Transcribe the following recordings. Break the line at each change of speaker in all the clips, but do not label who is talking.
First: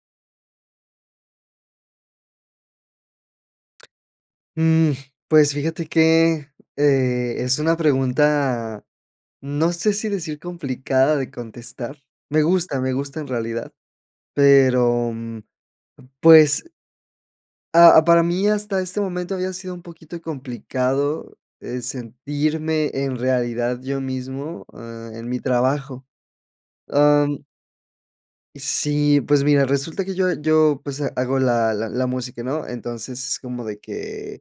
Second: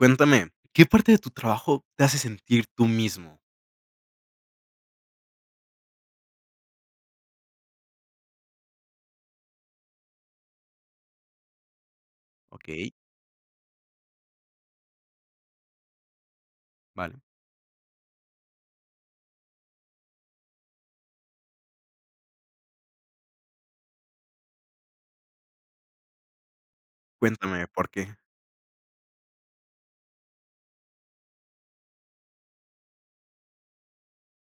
Cuéntame, ¿qué parte de tu trabajo te hace sentir tú mismo?
Mm, pues fíjate que, eh, es una pregunta, no sé si decir complicada de contestar Me gusta,
Okey.
me gusta en realidad, pero pues
Vale.
ah, para mí hasta este momento había sido un poquito complicado, eh, sentirme en realidad yo mismo, eh, en mi trabajo, am
Cuéntame, ¿por qué?
Sí, pues mira, resulta que yo yo pues hago la la la música, ¿no?, entonces es como de que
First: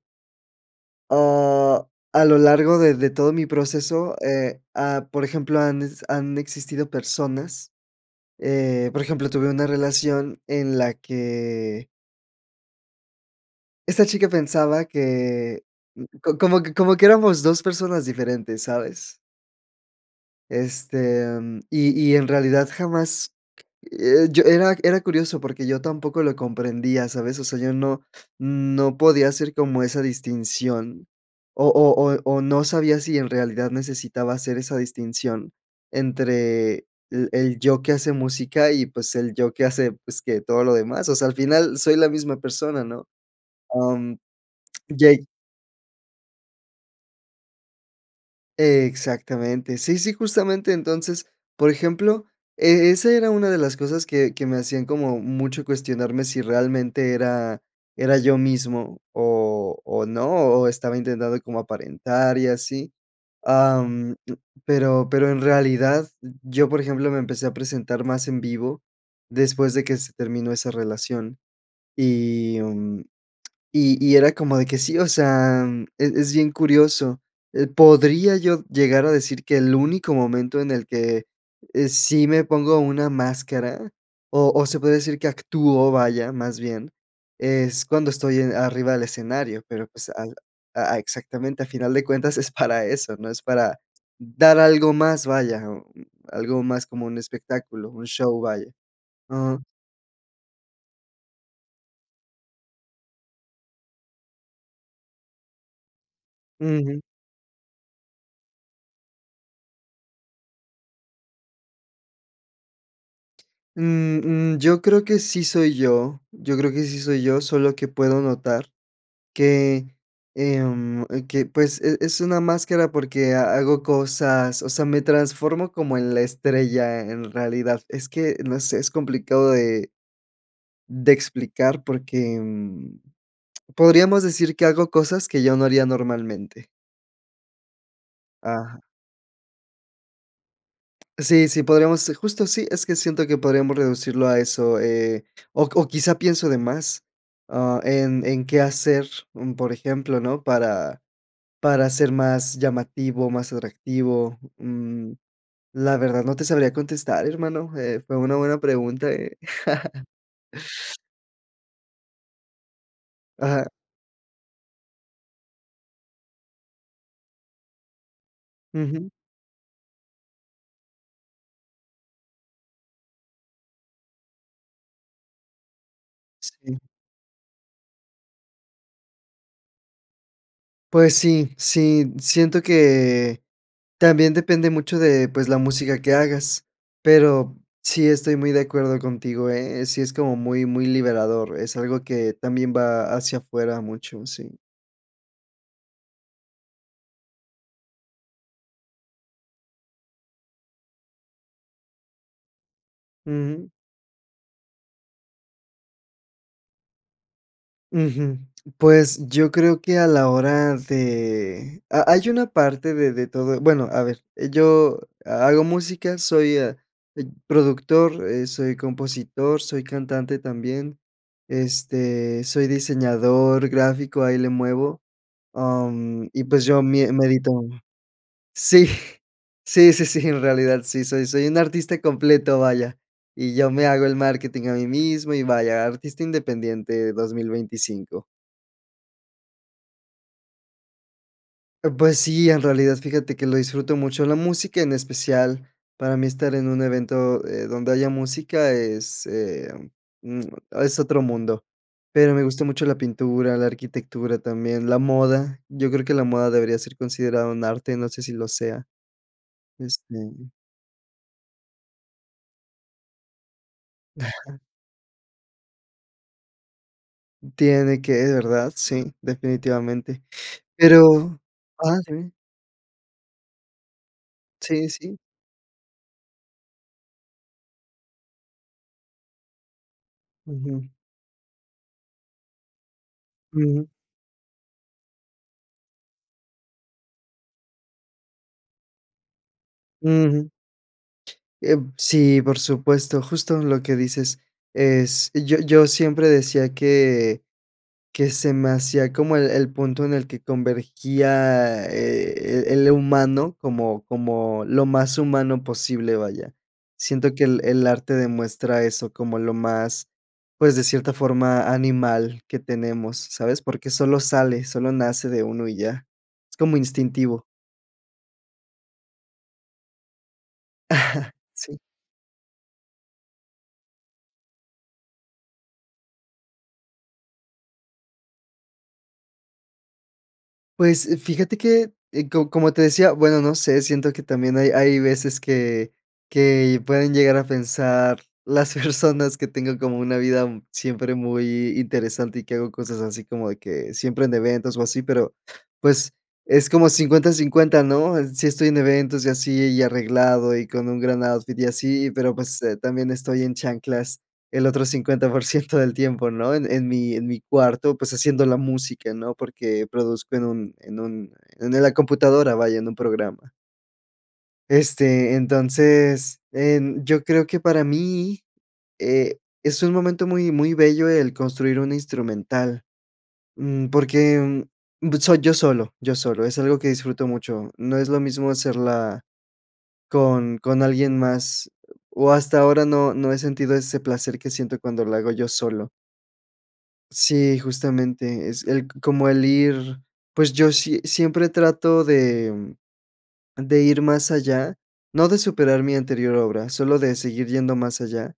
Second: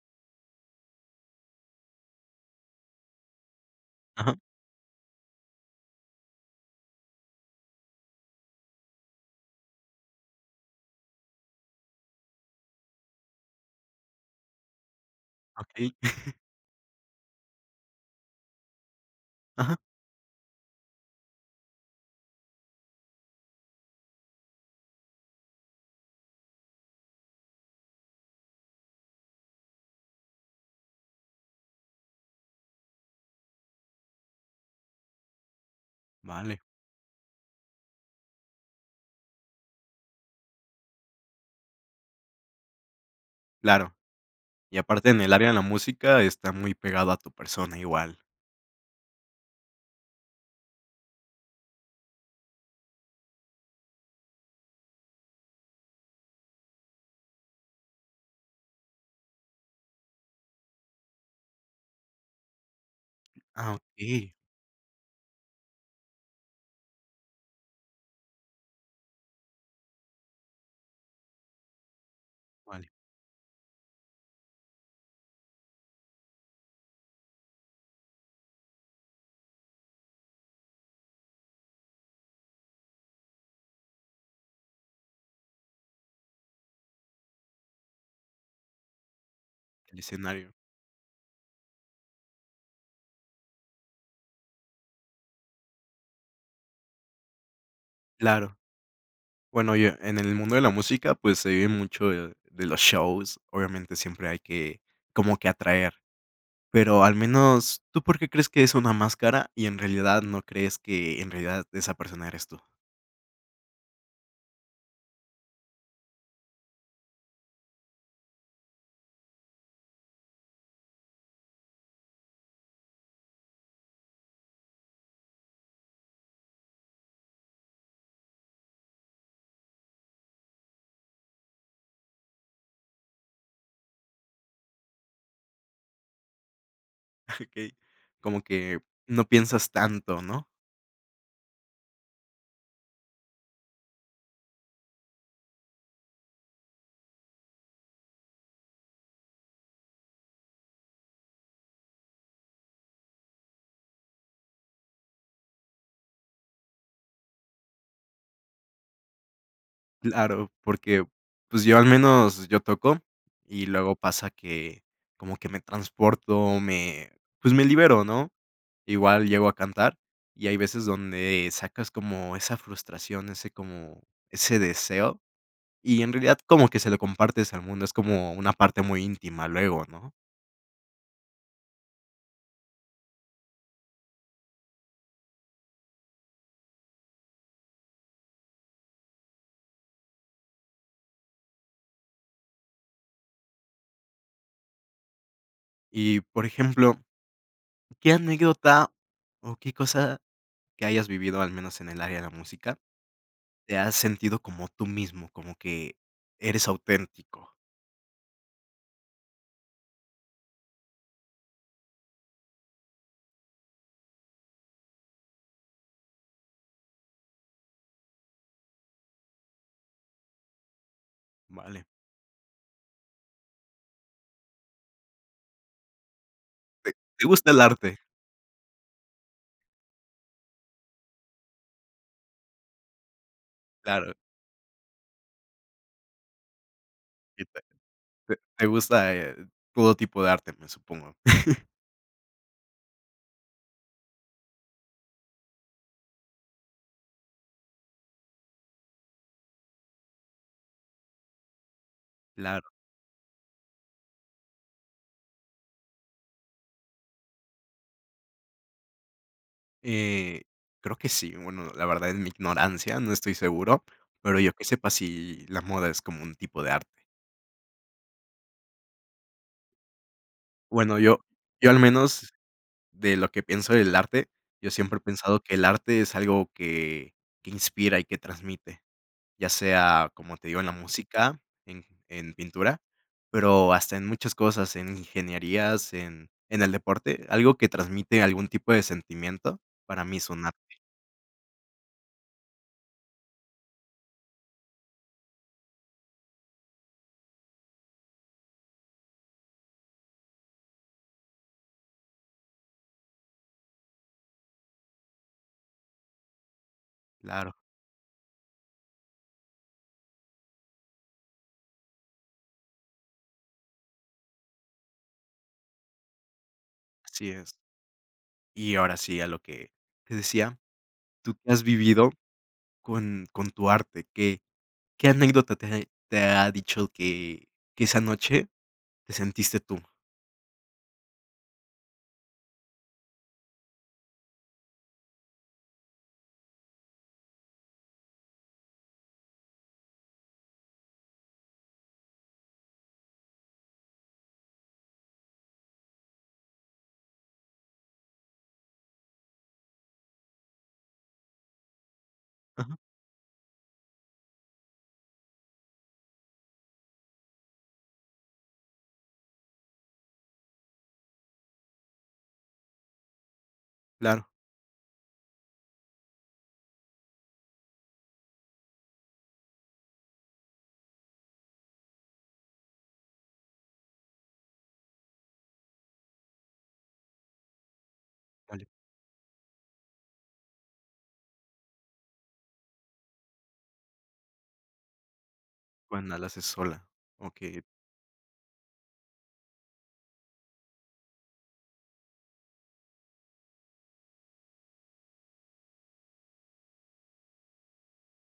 ah, a lo largo de de todo mi proceso,
Ajá.
eh ah, por ejemplo, han han existido personas, eh, por ejemplo, tuve una relación en la que esta chica pensaba que
Okey.
como que como que éramos dos personas diferentes, ¿sabes?
Ajá.
Este, em, y y en realidad jamás, eh, yo era era curioso porque yo tampoco lo comprendía, ¿sabes? O sea, yo no, no podía hacer como esa distinción o o o o no sabía si en realidad necesitaba hacer esa distinción
Vale.
entre l el yo que hace música, y pues el yo que hace pues que todo lo demás, o sea, al final soy la misma persona, ¿no?,
Claro.
am,
Y aparte en
ye
el área de la música está muy pegado a tu persona igual.
Exactamente. Sí, sí, justamente. Entonces, por ejemplo, eh, esa era una de las cosas que que me hacían como mucho cuestionarme si realmente era era yo mismo o o no, o estaba intentando como aparentar y así.
Ah,
Am,
okey.
pero pero en realidad, yo, por ejemplo, me empecé a presentar más en vivo, después de que se terminó esa relación, y,
Vale.
mm, y y era como de que sí, o sea, es es bien curioso, eh, podría yo llegar a decir que el único momento en el que, eh, sí me pongo una máscara, o o se puede decir que actúo, vaya, más bien, es cuando estoy en arriba del escenario, pero,
El
pues, al
escenario.
a a exactamente. Al final de cuentas, es para eso, ¿no?, es para dar algo más, vaya, o algo más como un espectáculo, un show,
Claro.
vaya. Am
Bueno, y e en el mundo de la música, pues, se vive mucho de de los shows. Obviamente, siempre hay que como que atraer.
Ujú.
Pero al menos, ¿tú por qué crees que es una máscara? ¿Y en realidad no crees que, en realidad, esa persona eres tú?
Mm, mm, yo creo que sí soy yo, yo creo que sí soy yo, solo que puedo notar que, em, eh, que pues e es una máscara porque ha hago cosas, o sea, me transformo como en la estrella, en realidad, es que, no sé, es complicado de de explicar porque, mm, podríamos decir que hago cosas que yo no haría normalmente.
Okey, como
Ajá.
que, no piensas tanto, ¿no?
Sí, sí, podríamos, eh, justo, sí, es que siento que podríamos reducirlo a eso, eh, o o quizás pienso de más, ah, en en qué hacer, mm, por ejemplo, ¿no?, para para ser más llamativo, más atractivo, mm, la verdad no te sabría contestar, hermano, eh, fue una buena pregunta, ¿eh?
Claro, porque, pues yo al menos, yo toco y
Ajá.
luego pasa que, como que me transporto, me pues me libero, ¿no?,
Ujú.
igual llego a cantar y hay veces donde sacas como esa frustración, ese como, ese deseo y en realidad, como
Sí.
que se lo compartes al mundo, es como una parte muy íntima, luego, ¿no?
Pues sí, sí, siento que también depende mucho de pues la música que hagas, pero sí estoy muy de acuerdo contigo, ¿eh?, sí, es como muy, muy liberador, es algo que también va hacia afuera, mucho, sí.
Y, por ejemplo, ¿qué anécdota o qué cosa que hayas vivido, al menos en el área de la música,
Ujú.
te has sentido como tú mismo, como que eres auténtico?
Ujú. Pues yo creo que a la hora de ha hay una parte de de todo Bueno, a ver, yo ha hago música, soy, eh, productor, eh, soy compositor, soy cantante también,
Vale.
este, soy diseñador gráfico, ahí le muevo, am, y pues yo
Te
mie
te
medito.
gusta el arte.
Sí, sí, sí, sí, en realidad sí, soy soy un artista completo, vaya, y yo me hago
Claro.
el marketing a mí mismo y vaya, artista independiente, dos
Y
mil
te
veinticinco.
te te gusta, eh, todo tipo de arte, me supongo.
Eh, pues sí, en realidad fíjate que lo disfruto mucho, la música en especial para mí estar en un evento, eh, donde haya música es, eh, mm es otro mundo, pero me gusta
Claro.
mucho la pintura, la arquitectura, también la moda. Yo creo que la moda debería ser considerada un arte, no sé si lo sea. Este
Eh, creo que sí, bueno, la verdad, en mi ignorancia, no estoy seguro, pero yo que sepa sí, la moda es como un tipo de arte.
Tiene que, de verdad, sí, definitivamente.
Bueno, yo
Pero
yo al
ajá,
menos
dime.
de lo que pienso del arte, yo
Sí,
siempre he
sí.
pensado que el arte es algo que que inspira y que transmite, ya sea, como te digo, en la
Ujú.
música, en en pintura, pero
Ujú.
hasta en muchas cosas, en ingenierías, en en el deporte, algo que transmite algún tipo de sentimiento, para mí es un
Ujú.
arte.
Eh, sí, por supuesto. Justo lo que dices es yo yo siempre decía que que se me hacía como el el punto en el que convergía, eh, el el humano como como lo más humano posible, vaya. Siento que
Claro.
el el arte demuestra eso, como lo más, pues, de cierta forma, animal que tenemos, ¿sabes?, porque solo sale, solo nace de uno y ya, es como
Así
instintivo.
es. Y ahora sí, a lo que te decía, ¿tú que has
Sí.
vivido con con tu arte? ¿Qué qué anécdota te ha e te ha dicho que que esa noche te sentiste tú?
Pues fíjate que, eh, co como te decía, bueno, no sé, siento que también hay hay veces que que pueden llegar a pensar las personas que tengo como una vida siempre muy interesante y que hago cosas así como de que siempre en eventos o así, pero pues es como 50/50, ¿no?, eh, sí estoy en eventos y así y arreglado y con un gran outfit y así, pero pues,
Ajá.
eh, también estoy en chanclas el otro 50% del tiempo, ¿no?, en en mi en mi cuarto, pues haciendo la música, ¿no?, porque produzco en un en un en el la computadora vaya, en un programa.
Claro.
Este, entonces, en yo creo que para mí, eh, es un momento muy, muy bello el construir un instrumental, mm, porque, mm, soy yo solo, yo solo es algo que disfruto mucho, no es lo mismo
Vale.
hacerla con con alguien más o hasta ahora no no he sentido ese placer que siento cuando lo hago yo solo.
Cuando la haces sola.
Sí,
Okey.
justamente es el como el ir, pues yo si siempre trato de, mm de ir más allá, no de superar mi anterior obra, solo de seguir yendo más allá,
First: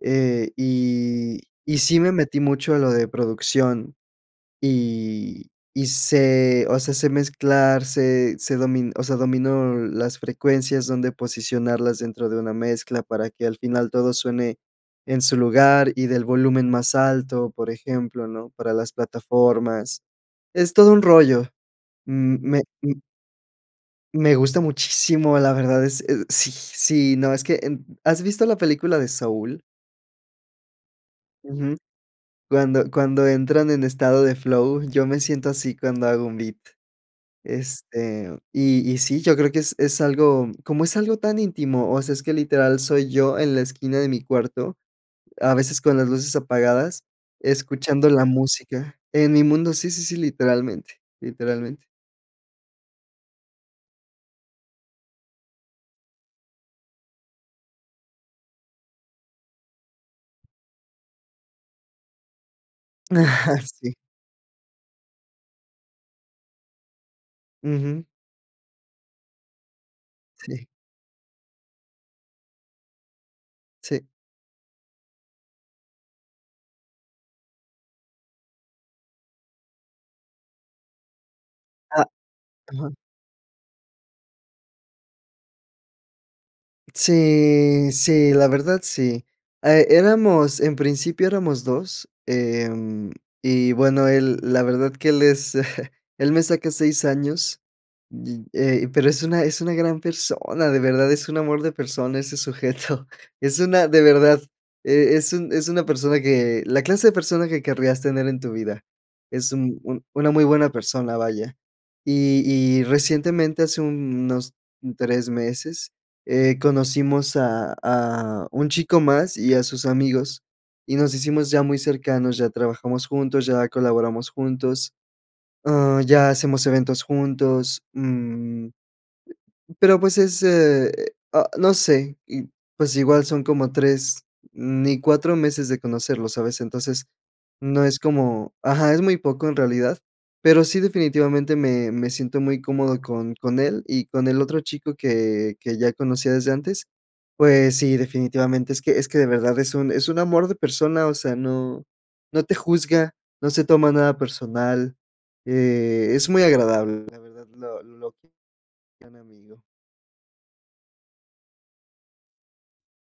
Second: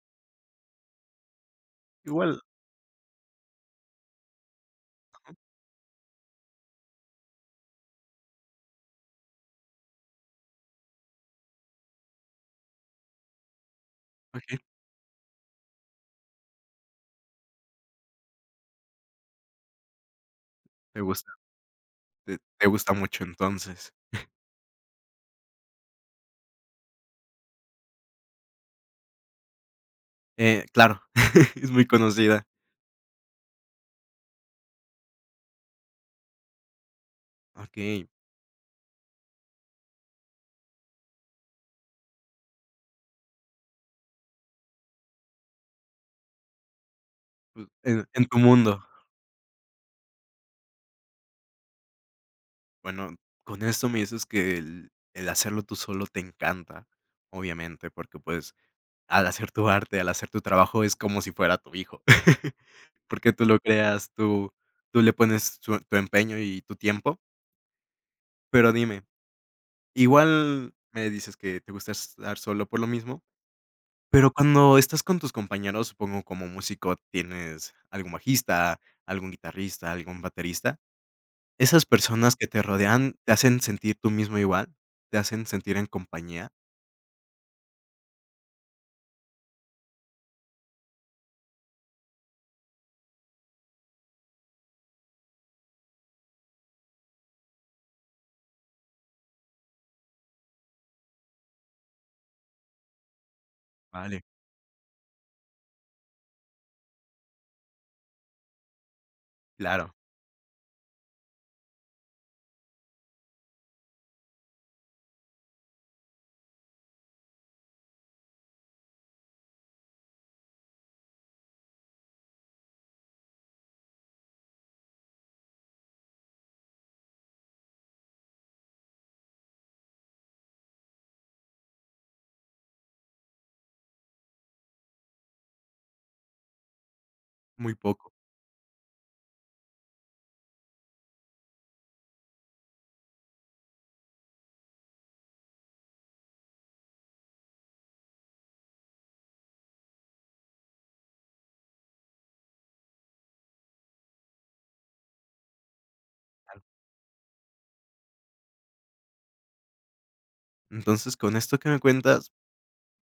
eh, y y sí me
Igual
metí mucho a lo de producción
Ajá.
y y sé o sea, sé mezclar sé sé domi o sea, domino las frecuencias dónde posicionarlas dentro de una mezcla para que al final todo suene
Okey.
en su lugar y del volumen más alto, por ejemplo, ¿no?, para las plataformas, es todo un
Te gusta.
rollo,
Te
m me
te gusta
m
mucho entonces.
Me gusta muchísimo, la verdad es eh sí sí no, es que en ¿has visto la película de Saúl?
Eh, claro, es
Ujú,
muy conocida.
cuando cuando entran en estado de flow, yo me siento así, cuando hago un beat,
Okey.
este, y y sí, yo creo que es es algo como es algo tan íntimo, o sea, es que literal soy yo en la esquina de mi cuarto, a veces con las luces apagadas
Pu en
escuchando la
en tu mundo.
música en mi mundo Sí, sí, sí, literalmente, literalmente.
Bueno, con eso me dices que el el hacerlo tú solo te encanta, obviamente porque, pues, al hacer tu arte al hacer tu trabajo es como si fuera tu hijo, porque tú lo
Sí.
creas, tú tú le pones tu tu empeño y tu tiempo.
Ujú.
Pero dime,
Sí.
igual me dices que te gusta estar solo, por lo mismo,
Sí.
pero cuando estás con tus compañeros, supongo, como músico, tienes algún bajista, algún guitarrista, algún baterista, ¿esas
Ah
personas que te
Ajá.
rodean, te hacen sentir tú mismo igual?, ¿te hacen sentir en compañía?
Sí, sí, la verdad sí ah, eh, éramos en principio éramos 2, em, y bueno, él la verdad que él es él me saca 6 años, y, eh, pero es una, es una gran persona, de verdad es un amor de persona, ese sujeto es una de
Vale.
verdad, e es un, es una persona que la clase de persona que querrías tener en tu vida, es un
Claro.
un una muy buena persona, vaya, y y recientemente, hace unos 3 meses, eh, conocimos a a un chico más y a sus amigos y nos hicimos ya muy cercanos, ya trabajamos juntos, ya colaboramos juntos, ah, ya hacemos eventos juntos, mm pero, pues es, eh, ah no sé y, pues, igual son como 3, ni 4 meses de conocerlo, ¿sabes?, entonces
Muy
no es
poco.
como ajá, es muy poco en realidad, pero sí, definitivamente me me siento muy cómodo con con él y con el otro chico que que ya conocía desde antes. Pues sí, definitivamente es que es que de verdad es un es un amor de persona, o sea, no no te juzga, no se toma nada personal, eh, es muy
Claro.
agradable, la verdad, lo lo, qui gran amigo.
Entonces, con esto que me cuentas,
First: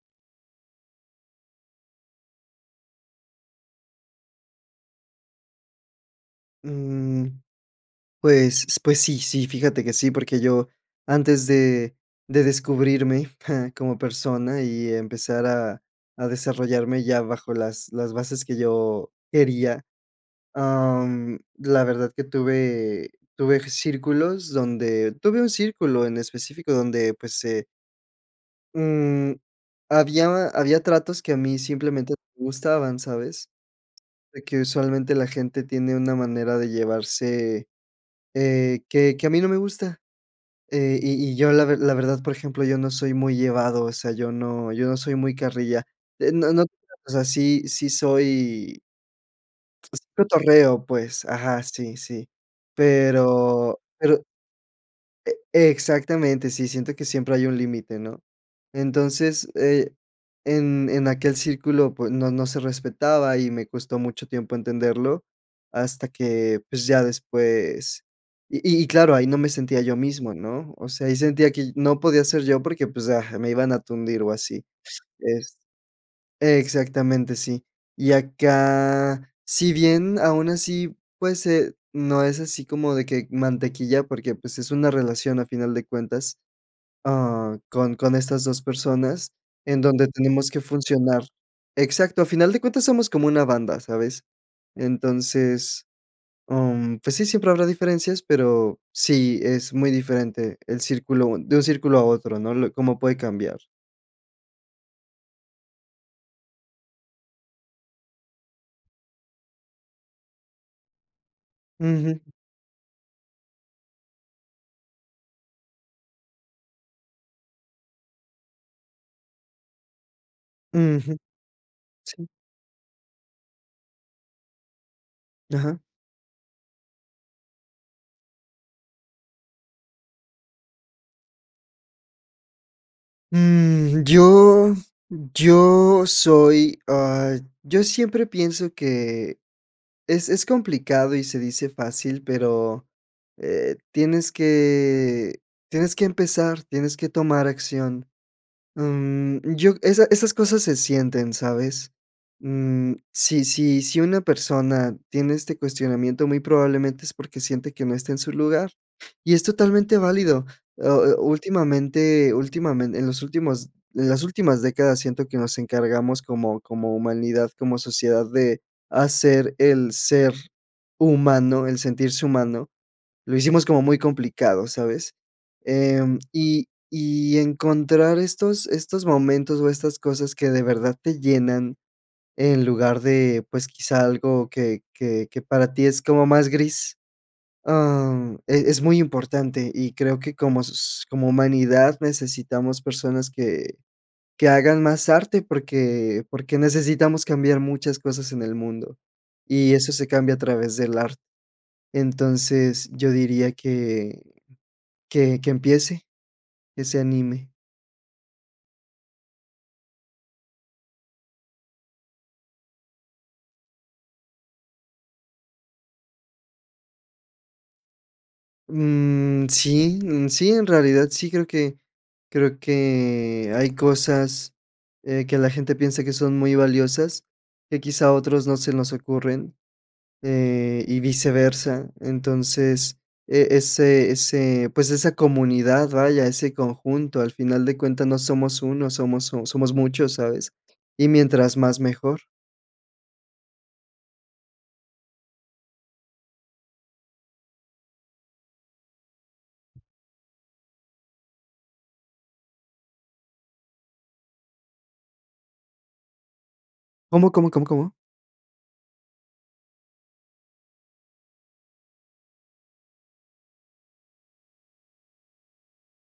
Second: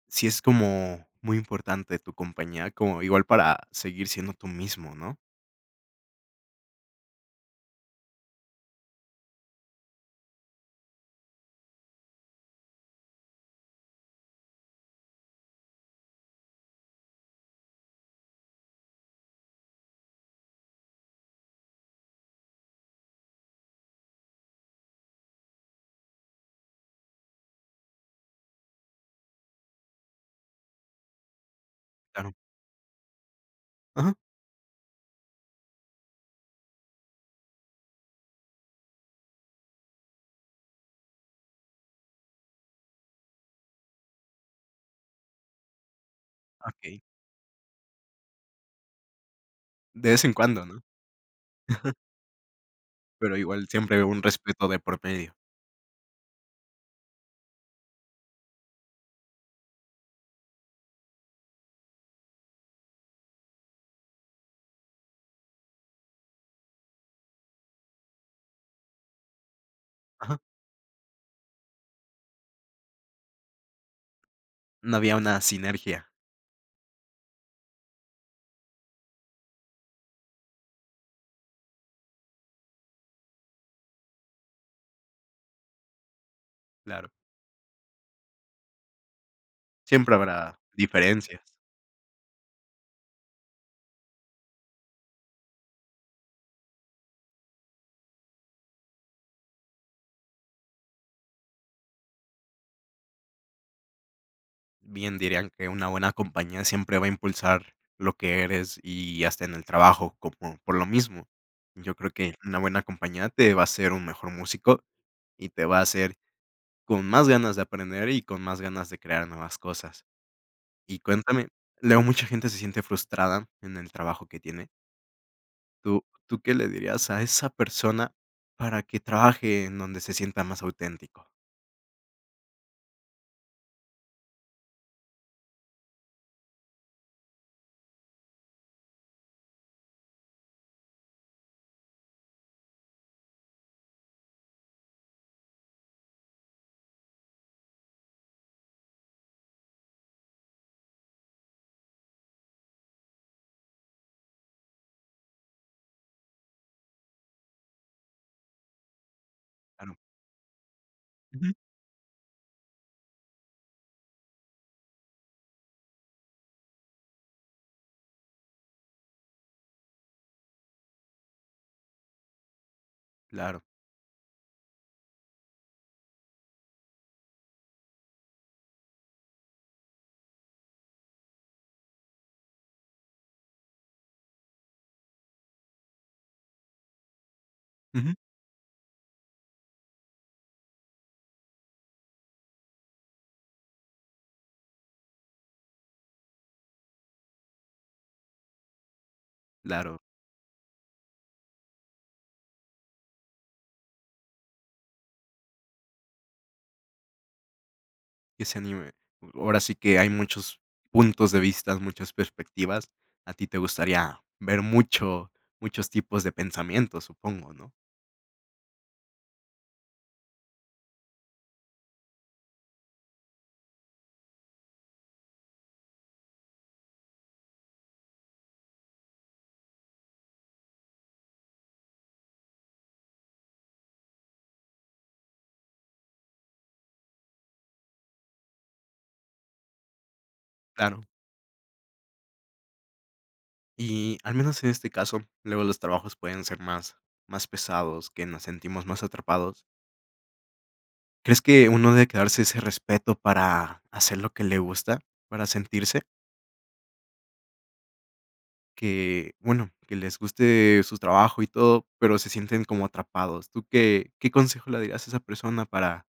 sí es como muy importante tu compañía, como igual, para seguir siendo tú mismo, ¿no?
Mm, pues pues, sí sí, fíjate que sí, porque yo, antes de de descubrirme como persona, y empezar a a desarrollarme, ya bajo las las bases que yo quería. Am, la verdad, que tuve tuve círculos, donde Tuve un círculo en específico, donde pues, se mm, había había tratos, que a mí, simplemente,
Claro
me gustaban, ¿sabes?
Ajá.
De que usualmente, la gente tiene una manera de llevarse, eh, que que a mí no me gusta. Eh, y y yo la ver la verdad, por ejemplo, yo no soy muy llevado, o sea, yo no yo no soy muy carrilla. Eh, no no [unintelligible]
Okey.
O sea, sí sí soy pues,
De vez en cuando, ¿no?
cotorreo, pues. Ajá. Sí, sí.
Pero, igual,
Pero
siempre un
pero
respeto de por medio.
E-exactamente. Sí, siento que siempre hay un límite, ¿no? Entonces, eh, en en aquel círculo, pues no no se respetaba. Y me costó mucho tiempo entenderlo, hasta que pues, ya después Y y claro, ahí no me sentía yo mismo,
Ajá.
¿no? O sea, ahí sentía que y no podía ser yo, porque pues, ah, me iban a tundir, o así.
No había una
Es
sinergia.
Exactamente, sí. Y acá, si bien, aún así, pues, eh, no es así como de que mantequilla, porque pues, es una relación, a final de cuentas.
Claro.
Ah, con con estas dos personas, en donde
Siempre
tenemos
habrá
que funcionar
diferencias.
Exacto. A final de cuentas, somos como una banda, ¿sabes? Entonces, am, pues sí, siempre habrá diferencias, pero sí es muy diferente, el círculo de un círculo a otro, ¿no? Lo cómo puede cambiar.
Bien dirían que una buena compañía siempre va a impulsar lo que eres y hasta en el trabajo como por lo mismo. Yo creo
Ujú.
que una buena compañía te va a hacer un mejor músico y te va a hacer con más ganas de aprender y con más ganas de crear nuevas cosas. Y
Ujú.
cuéntame, luego mucha
Sí.
gente se siente frustrada en el trabajo que tiene
Ajá.
¿Tú tú qué le dirías a esa persona para que trabaje en donde se sienta más auténtico?
Mm, yo mm, yo soy ah, yo siempre pienso que es es complicado y se dice fácil, pero, eh, tienes que tienes que empezar, tienes que tomar acción. Mm, yo esa esas cosas se sienten, ¿sabes? Mm, si si si una persona tiene este cuestionamiento, muy probablemente es porque siente que no está en su lugar y es
Claro.
totalmente válido. Oh oh,
Ujú.
últimamente últimamen en los últimos en las últimas décadas, siento que nos encargamos como como humanidad, como sociedad, de hacer el ser humano, el sentirse humano, lo
Claro.
hicimos como muy complicado, ¿sabes? Em, y y encontrar estos estos momentos o estas cosas que de verdad te llenan, en lugar de, pues, quizá algo que que que para ti es como más gris,
Ujú.
am, eh, es muy importante y creo que como sos como humanidad, necesitamos personas que que hagan más arte, porque porque necesitamos cambiar muchas cosas en el mundo y eso
Claro.
se cambia a través del arte. Entonces, yo diría que que que empiece, que se anime.
Es anime, ahora sí que hay muchos puntos de vista, muchas perspectivas, a ti te gustaría ver mucho muchos tipos de pensamientos, supongo, ¿no?
Mm, sí mm, sí, en realidad sí, creo que creo que hay cosas, eh, que la gente piensa que son muy valiosas, que quizá otros no se nos ocurren, eh, y viceversa, entonces, eh, ese ese pues esa comunidad, vaya, ese conjunto al final de cuentas no somos uno, somos somos muchos, ¿sabes?
Claro.
Y mientras más, mejor.
Y al menos en este caso, luego los trabajos pueden ser más más pesados que nos sentimos más atrapados. ¿Crees que uno debe quedarse ese respeto para hacer lo que le gusta? ¿Para sentirse?
¿Cómo, cómo, cómo, cómo?
Que bueno, que les guste su trabajo y todo, pero se sienten como atrapados, ¿tú qué qué consejo le darías a esa persona para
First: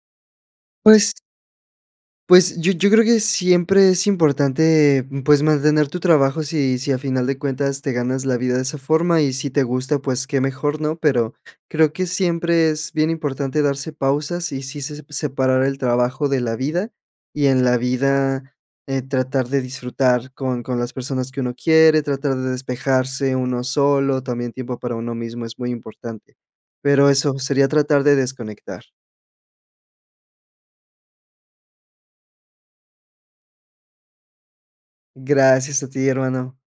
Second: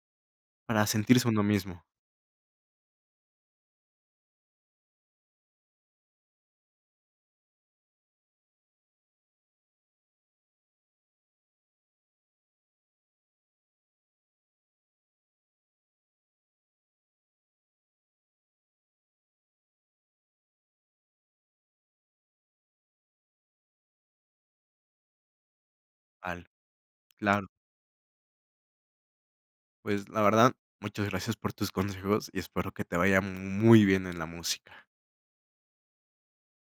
para
Pues
sentirse uno mismo?
Pues, yo yo creo que siempre es importante, pues, mantener tu trabajo, si si, a final de cuentas te ganas la vida de esa forma y si te gusta, pues qué mejor, ¿no?, pero creo que siempre es bien importante darse pausas y sí se separar el trabajo de la vida y en la vida, eh, tratar de disfrutar con con las personas que uno quiere, tratar de despejarse uno solo, también tiempo para uno mismo es muy importante,
Vale,
pero eso
claro.
sería tratar de desconectar.
Pues la verdad, muchas gracias por tus consejos y espero que te vaya muy bien en la música.
Gracias a ti, hermano.